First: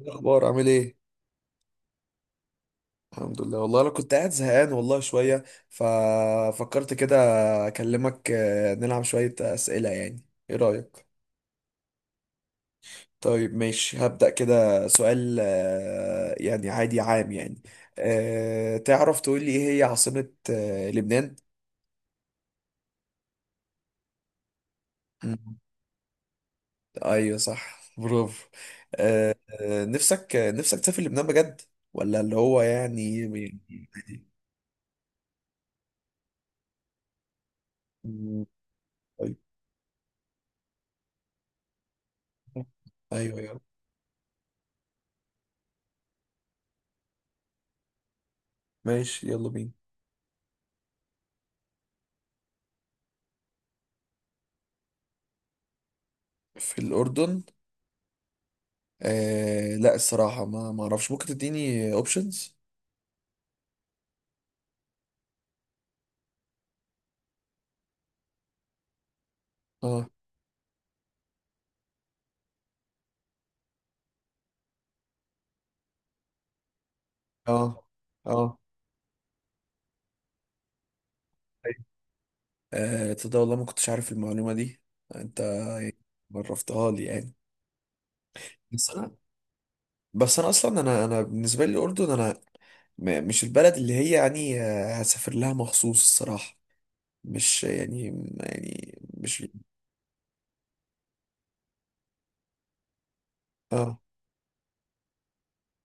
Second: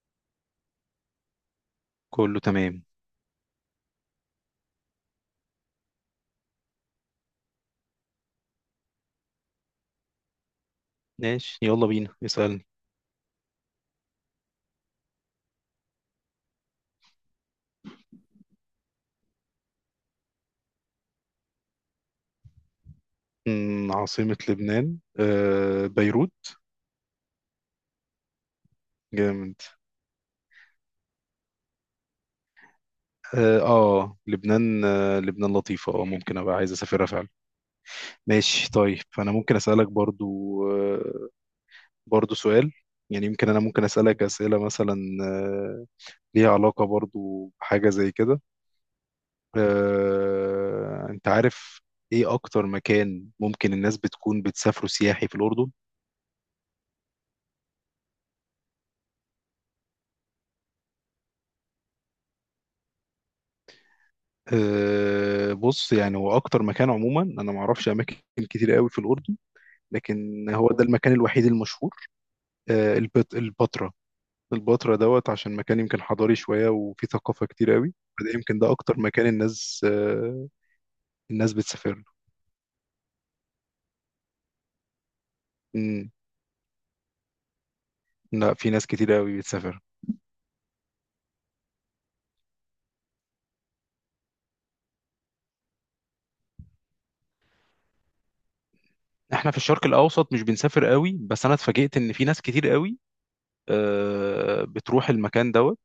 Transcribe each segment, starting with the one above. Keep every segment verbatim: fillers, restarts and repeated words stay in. إيه الاخبار؟ عامل ايه؟ كله تمام. الحمد لله. والله انا كنت قاعد زهقان والله شويه، ففكرت كده اكلمك، آه، نلعب شويه اسئله، يعني ايه رايك؟ ماشي، يلا بينا اسألني. طيب ماشي، هبدا كده سؤال، آه، يعني عادي عام يعني. أه، تعرف تقول لي ايه هي عاصمه آه، لبنان؟ مم، عاصمة لبنان مم. آه بيروت. ايوه صح، برافو. أه. جامد. آه، نفسك آه، نفسك تسافر لبنان بجد؟ ولا اللي هو يعني. اه آه، لبنان آه لبنان لطيفة، اه ممكن ابقى عايز اسافرها فعلا. مم. ماشي، طيب، فانا طيب. ممكن اسألك برضو. آه برضو سؤال. يعني ايوه يمكن انا يلا. ممكن اسألك اسئلة مثلا. آه ليها علاقة برضو بحاجة زي كده. ماشي يلا بينا. آه انت عارف، ايه اكتر مكان ممكن الناس بتكون بتسافروا سياحي في الأردن؟ في الأردن؟ آه لا، الصراحة ما ما اعرفش، ممكن تديني اوبشنز؟ أه بص، يعني هو اكتر مكان عموما، انا ما اعرفش اماكن كتير قوي في الاردن. اه، لكن هو ده المكان الوحيد المشهور. أه البت البتراء. البتراء دوت، عشان مكان يمكن حضاري شويه وفيه ثقافه اه، كتير قوي. فده اه. يمكن ده اكتر مكان الناس أه الناس أيوة. بتسافر له. آه، تصدق والله ما كنتش عارف المعلومة دي. انت مم. عرفتها لي يعني. لا، في ناس بس كتير انا، قوي بتسافر. بس انا اصلا انا انا بالنسبة لي الاردن انا، م- مش البلد اللي هي يعني آه، هسافر لها مخصوص الصراحة. مش يعني، يعني مش. احنا في الشرق الاوسط مش بنسافر قوي، بس انا اتفاجئت ان في ناس كتير قوي اه، أه بتروح المكان دوت،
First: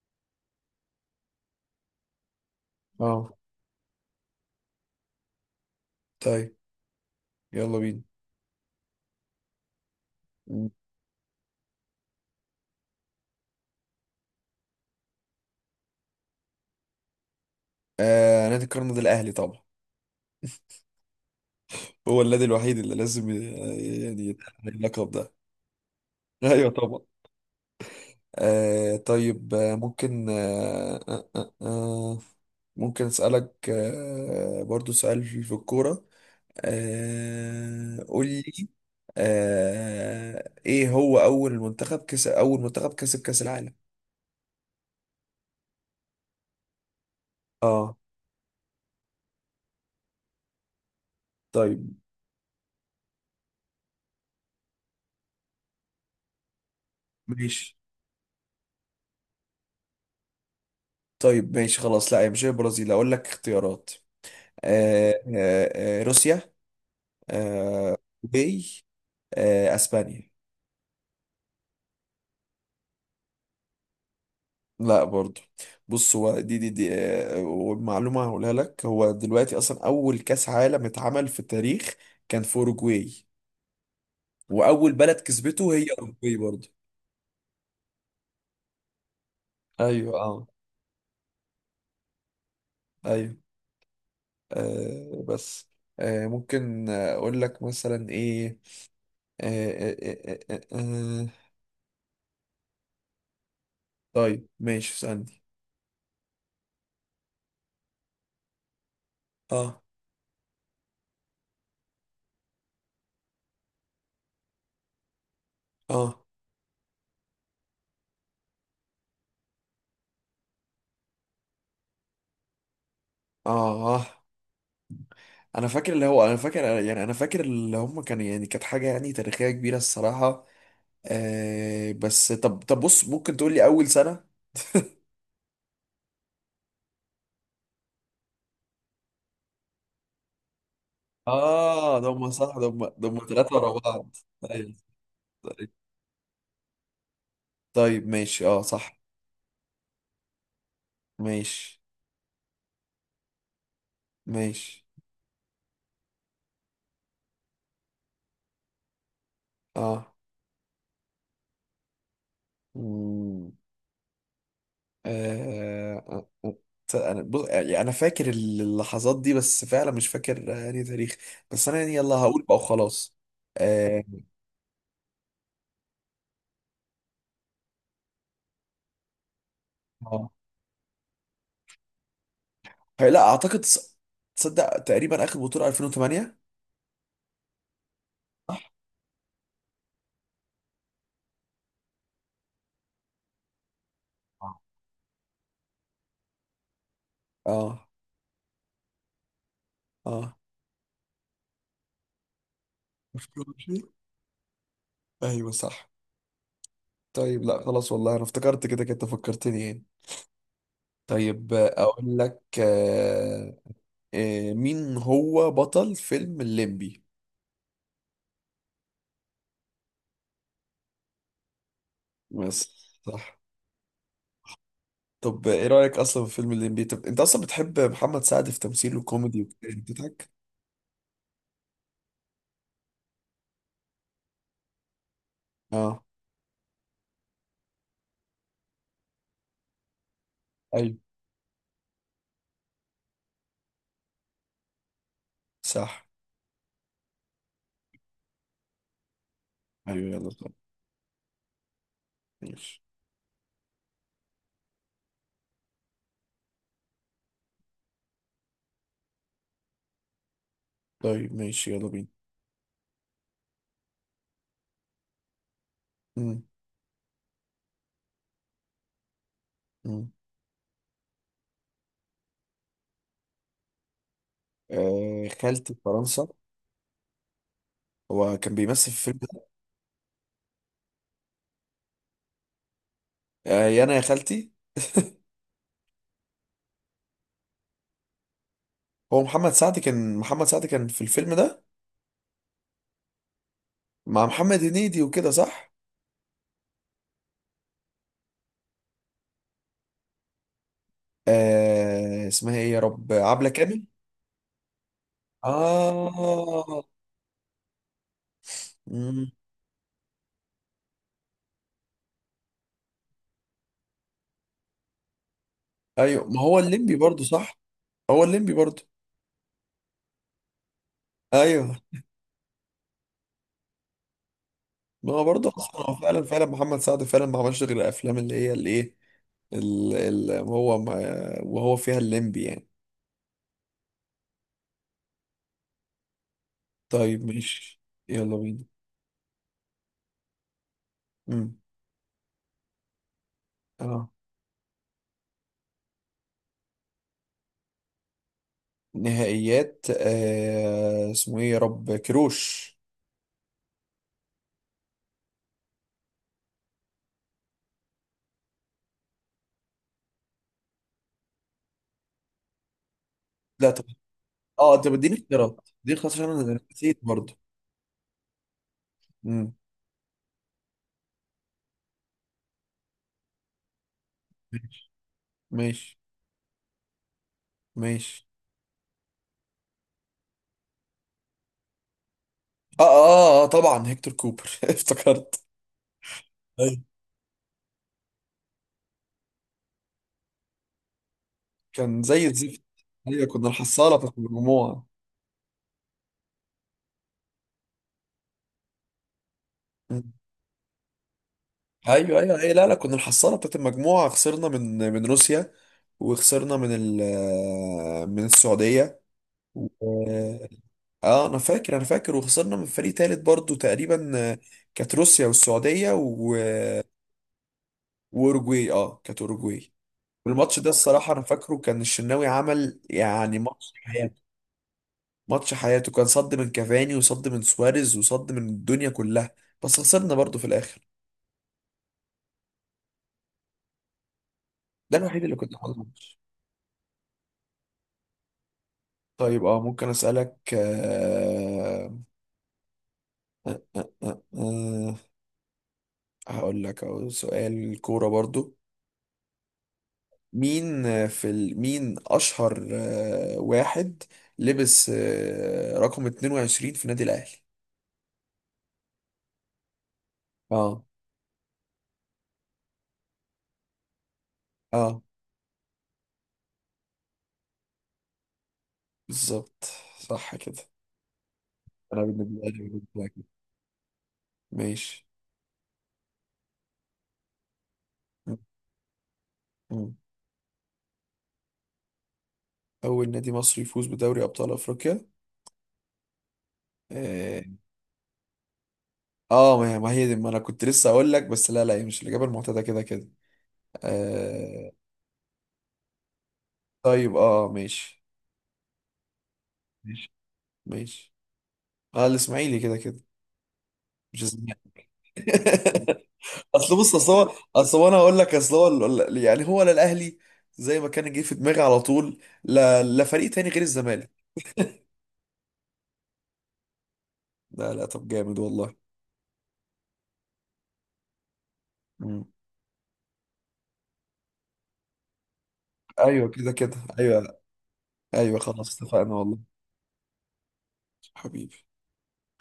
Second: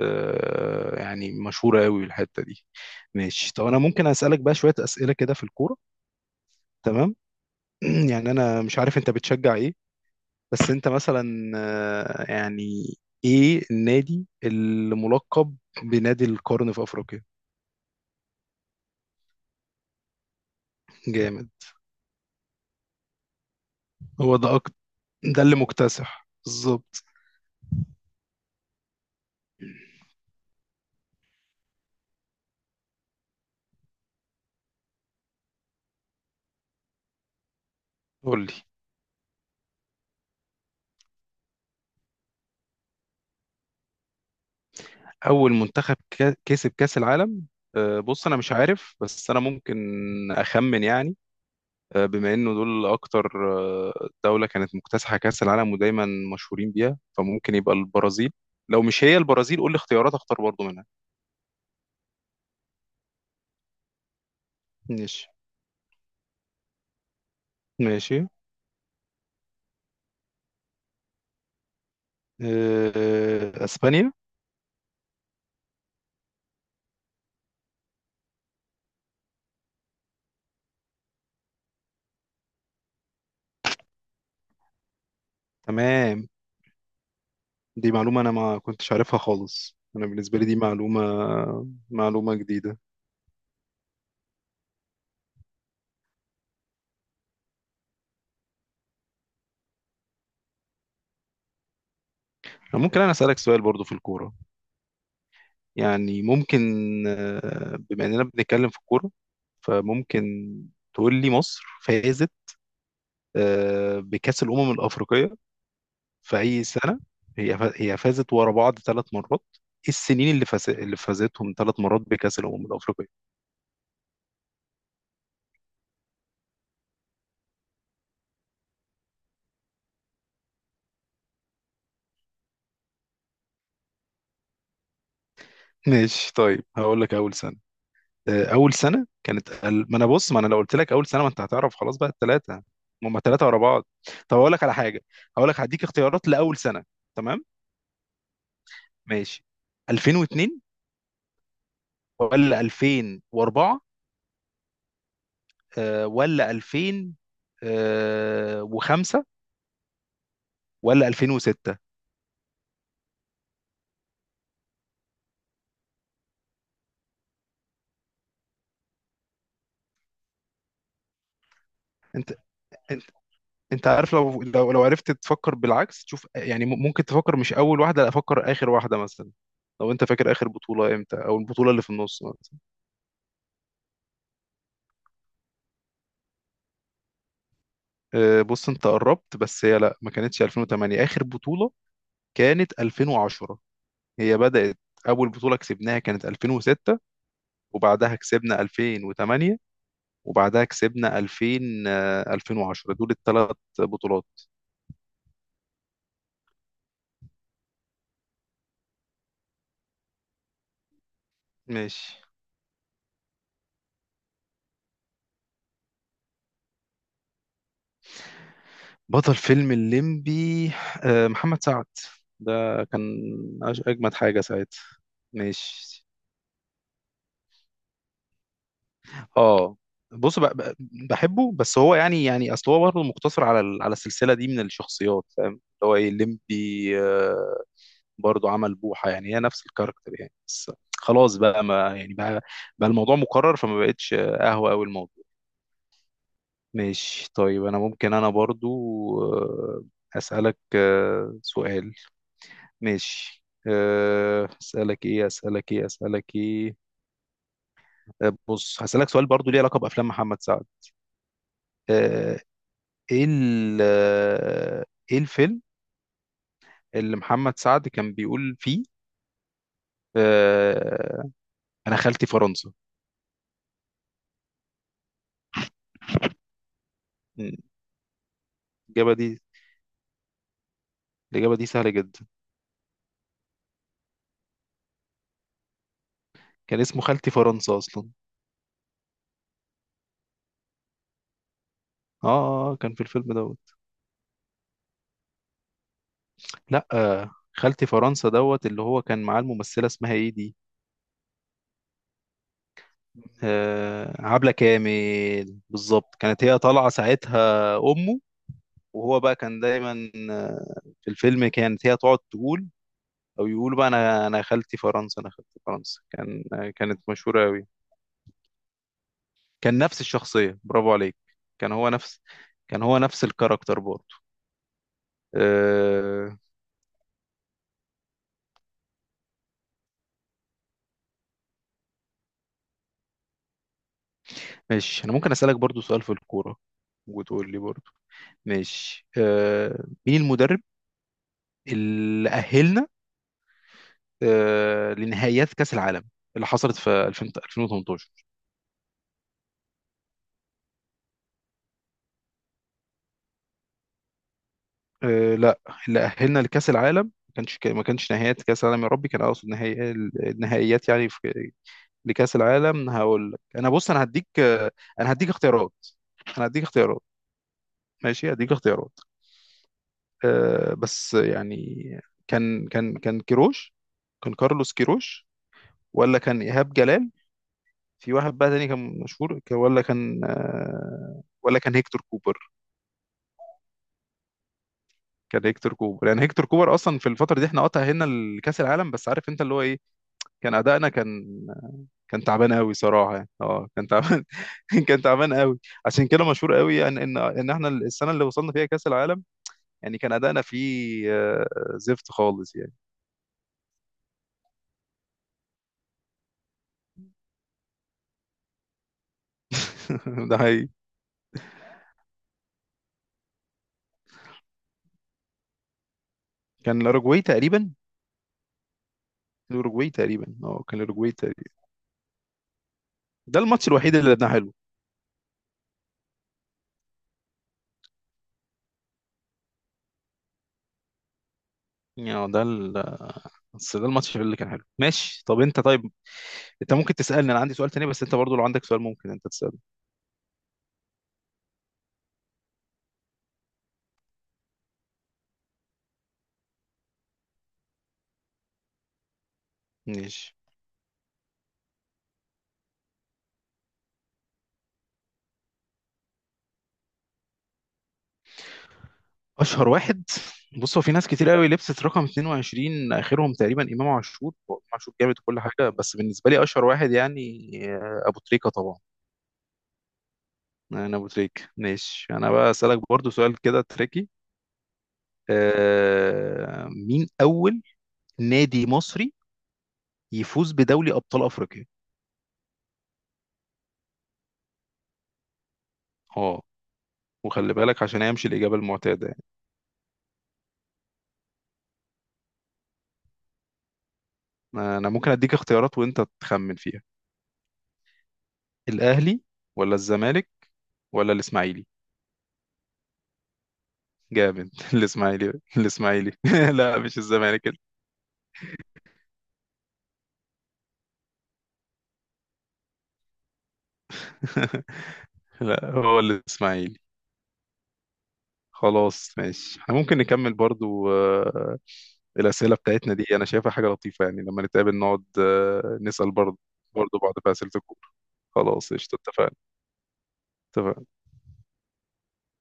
آه، يعني مشهورة قوي الحتة دي. اه. ماشي، طب انا ممكن اسألك بقى شوية أسئلة كده في الكورة؟ طيب تمام. يلا بينا. يعني انا مش عارف انت بتشجع ايه، بس انت مثلا، آه، يعني ايه النادي الملقب بنادي القرن في افريقيا؟ آه، نادي القرن ده الاهلي طبعا. جامد. هو النادي الوحيد اللي لازم ي- يعني هو ده يتأهل أكتر، اللقب ده. ده اللي مكتسح ايوه طبعا. بالظبط. آه طيب، آه، ممكن آه آه آه آه، ممكن أسألك آه برضو سؤال في الكورة. آه، قول لي. قول لي، آه، إيه هو أول منتخب كسب أول منتخب كسب كأس العالم؟ اول منتخب كا- كسب كأس العالم. اه. آه، بص، انا مش عارف بس انا ممكن اخمن يعني. طيب. آه، بما انه دول اكتر آه، دولة كانت مكتسحة كأس العالم ودايما مشهورين بيها، فممكن يبقى ماشي. البرازيل. لو مش هي البرازيل قول لي اختيارات، اختار برضو منها. طيب ماشي خلاص، لا هي مش هي البرازيل، اقول لك اختيارات. آه ماشي. آه آه روسيا. آه. ماشي. اوروجواي. آه، اسبانيا. آه، اسبانيا. لا برضو. بص، هو دي دي دي، آه، والمعلومة هقولها لك، هو دلوقتي أصلا أول كأس عالم اتعمل في التاريخ كان في أوروجواي، وأول بلد كسبته هي تمام. أوروجواي برضو. دي معلومة انا ما كنتش عارفها خالص، انا أيوه، بالنسبة لي أه. دي معلومة، معلومة جديدة. أيوه. آه بس. آه، ممكن أقول لك مثلا إيه. آه آه آه آه آه آه. ممكن انا اسألك سؤال برضو في الكورة؟ طيب ماشي، اسألني. يعني ممكن، آه، بما اننا بنتكلم في الكورة، أه فممكن تقول لي، مصر فازت آه، بكأس الأمم الأفريقية أه في أي سنة؟ هي فا- هي فازت ورا بعض ثلاث مرات. إيه السنين اللي فاز اللي فازتهم ثلاث مرات بكأس الأمم الأفريقية؟ أه. آه. أنا فاكر اللي هو، أنا فاكر يعني أنا فاكر اللي هم كانوا، يعني كانت حاجة يعني تاريخية كبيرة الصراحة. آه بس، طب طب بص، ممكن تقول لي اول سنه؟ ماشي، طيب هقول لك أول سنة. آه، أول سنة كانت ال- ما أنا بص، ما أنا لو قلت لك أول سنة ما أنت هتعرف خلاص اه، ده بقى هم صح، الثلاثة. ده هم ده هم هما ثلاثة ثلاثه ورا ورا بعض. بعض. طب أقول لك أيوة. على حاجة، هقول لك طيب. هديك اختيارات لأول سنة. تمام، طيب، ماشي، اه صح. ماشي. ألفين واثنين ماشي. ولا ألفين واربعة ماشي. آه، ولا ألفين وخمسة اه. ولا ألفين وستة؟ مم. آه، آه، آه. انا بص، يعني انا فاكر اللحظات دي، بس فعلا مش فاكر آه، يعني تاريخ. بس انا يعني، يلا انت هقول بقى وخلاص. انت آه. عارف، لو لو لو عرفت تفكر بالعكس تشوف، يعني م- ممكن تفكر، مش اول واحده، لا، افكر اخر واحده مثلا. لو انت آه. فاكر اخر بطوله امتى، او البطوله اللي في النص مثلا. هي- لا اعتقد، تص- تصدق تقريبا اخر بطوله ألفين وتمانية. آه، بص انت قربت، بس هي لا، ما كانتش ألفين وثمانية اخر بطوله، كانت ألفين وعشرة. هي آه. بدات، اول بطوله كسبناها كانت ألفين وستة، اه، وبعدها كسبنا ألفين وتمانية، اه، وبعدها كسبنا ألفين آه، ألفين وعشرة. دول الثلاث ألفين وتمانية بطولات. ايوه صح. طيب لا خلاص، والله انا افتكرت كده كده فكرتني يعني. طيب، آه، اقول ماشي. لك، آه، آه، مين هو بطل فيلم الليمبي؟ بطل فيلم الليمبي آه، محمد سعد. بس. ده كان صح. أج- اجمد حاجه ساعتها. طب ايه رأيك ماشي. اصلا في فيلم الليمبي؟ طب انت اصلا بتحب محمد سعد في تمثيله الكوميدي اه، والكلام بتاعك؟ بص، ب- ب- بحبه، بس هو يعني يعني اصل هو برضه مقتصر على ال- على السلسله دي من الشخصيات، فاهم اللي هو اه. ايه الليمبي. آه، برضه عمل بوحه، يعني هي نفس الكاركتر يعني، بس ايوه. خلاص بقى، ما يعني بقى, بقى الموضوع مكرر، فما بقتش آه، قهوه قوي الموضوع. صح. ماشي، طيب انا ممكن انا برضه ايوه آه، يلا طب. اسالك آه، سؤال. ماشي. ماشي. أه، اسالك ايه اسالك ايه اسالك ايه. أه، بص، هسالك سؤال برضو ليه علاقه بافلام محمد سعد. طيب ماشي يلا بينا. أه، ايه ال- أه، ايه الفيلم مم. اللي محمد سعد كان بيقول فيه مم. أه، انا خالتي فرنسا. آه، خالتي في فرنسا. مم، هو كان بيمثل في الإجابة الفيلم دي، ده؟ الإجابة دي سهلة جدا. آه، يا انا يا خالتي. كان اسمه خالتي فرنسا أصلا. هو محمد سعد، كان محمد سعد كان في الفيلم ده آه آه، كان في الفيلم دوت. مع محمد هنيدي وكده، صح؟ لأ، آه، خالتي فرنسا دوت، اللي هو كان معاه الممثلة اسمها إيه دي؟ آه، اسمها ايه يا رب، عبلة كامل. آه عبلة كامل بالظبط، كانت هي اه. طالعة ساعتها أمه. وهو مم. بقى كان دايما آه، في الفيلم، كانت هي تقعد تقول او يقولوا بقى: انا انا خالتي فرنسا، انا خالتي فرنسا. ايوه، ما كان هو آه، الليمبي كانت برضو مشهورة صح. قوي. هو الليمبي برضو. كان نفس الشخصية، برافو عليك. كان ايوه. هو نفس كان هو نفس الكاركتر برضه. ما هو برضو اصلا هو، فعلا آه، فعلا محمد سعد فعلا ما عملش غير الافلام اللي هي الايه، ال- ال- هو ما، وهو فيها الليمبي يعني. ماشي، انا ممكن اسالك برضه سؤال في الكورة، طيب وتقول لي ماشي. برضه. يلا بينا. ماشي. آه، مين المدرب مم. اللي اهلنا اه، آه، لنهائيات كأس العالم اللي حصلت في ألفين ألفين وتمنتاشر؟ نهائيات، آه، اسمه ايه يا رب، كروش. آه لا، اللي أهلنا لكأس العالم، ما كانش ما كانش نهائيات كأس العالم، يا ربي كان أقصد نهائي، النهائيات يعني، في، لكأس العالم. هقول لك أنا، لا طب. بص، أنا هديك آه، اه، انت أنا بتديني هديك اختيارات اختيارات، دي خلاص عشان أنا انا هديك نسيت اختيارات. برضو. ماشي، هديك اختيارات. مم. آه بس يعني، كان كان كان كيروش كان كارلوس كيروش، ماشي. ولا كان إيهاب جلال، في ماشي. واحد بقى تاني كان مشهور، ك- ولا كان آه، ولا كان هيكتور كوبر. اه اه اه طبعا، هيكتور كوبر. افتكرت. كان هيكتور كوبر، يعني هيكتور كوبر ايوه. اصلا في الفتره دي احنا قطع هنا لكاس العالم، بس عارف انت اللي هو ايه، كان ادائنا، كان كان كان زي تعبان الزفت. قوي صراحه ايوه، يعني، كنا اه كان الحصاله بتاعت تعبان. المجموعه. كان تعبان قوي. عشان كده مشهور قوي يعني، ان ان احنا السنه اللي وصلنا فيها كاس العالم يعني كان مم. ادائنا فيه آه، زفت ايوه، ايوه، ايوه، خالص لا يعني. لا، كنا الحصاله بتاعت المجموعه، خسرنا من من روسيا، وخسرنا من ال، من السعوديه، و... ده حقيقي. اه، انا فاكر انا فاكر، وخسرنا من فريق تالت برضو تقريبا، آه، كانت روسيا والسعوديه و... كان الاوروجواي تقريبا، واوروجواي، اه كانت اوروجواي. الاوروجواي تقريبا والماتش اه ده كان الاوروجواي الصراحه انا تقريبا. فاكره، كان الشناوي عمل يعني ده الماتش ماتش، الوحيد اللي لعبناه حلو، ماتش حياته، كان صد من كافاني، وصد من سواريز، وصد من الدنيا كلها، بس خسرنا برضو في الاخر. يعني آه، ده ال... بس ده الماتش اللي كان حلو. ده ماشي، الوحيد اللي طب كنت انت، حاضر طيب الماتش. انت ممكن تسالني، انا عندي سؤال تاني، بس انت برضو لو عندك سؤال ممكن انت طيب تساله. اه، ممكن اسالك، آه آه آه آه آه، هقول لك أهو سؤال كوره برضو. ماشي. مين آه، في ال... مين اشهر آه واحد لبس آه رقم اتنين وعشرين في نادي الاهلي؟ اشهر واحد؟ بص، هو اه، في ناس كتير قوي لبست رقم اثنين وعشرين، اخرهم تقريبا امام عاشور، هو امام عاشور اه، جامد وكل حاجه، بس بالنسبه لي اشهر واحد يعني آه، ابو تريكه طبعا. بالظبط. صح كده. انا ابو تريكه. انا ماشي، انا بالنسبه بقى لي اسالك بالنسبة لي برضو كده. سؤال كده تريكي. ماشي. آه مين اول م- نادي مصري م. يفوز بدوري ابطال افريقيا؟ أول نادي مصري يفوز بدوري أبطال أفريقيا؟ اه، آه. وخلي بالك عشان هيمشي الاجابه المعتاده يعني. آه، ما هي ما هي دي، ما أنا كنت لسه أقول لك، بس لا لا، هي مش الإجابة المعتادة كده كده. آه. انا ممكن اديك اختيارات وانت تخمن فيها. طيب آه، ماشي. الاهلي، ولا ماشي. الزمالك، ولا ماشي. الاسماعيلي؟ آه، الإسماعيلي كده كده. مش جامد. الزمالك. الاسماعيلي، الاسماعيلي. أصل لا، بص، مش أصل هو الزمالك كده. أصل هو أنا هقول لك، أصل هو ال- ال- يعني هو، لا الأهلي، زي ما كان جه في دماغي على طول، لا لا فريق تاني غير الزمالك. لا، هو الاسماعيلي. لا لا، طب جامد والله. خلاص، ماشي، احنا ممكن نكمل برضو آه، مم. الاسئله بتاعتنا دي، انا شايفها حاجه لطيفه، يعني لما نتقابل نقعد آه، نسال أيوه برضو، كده كده برضو بعض في أيوه. اسئله الكوره. أيوه خلاص، خلاص، قشطه، اتفقنا اتفقنا. والله. اتفقنا. حبيبي.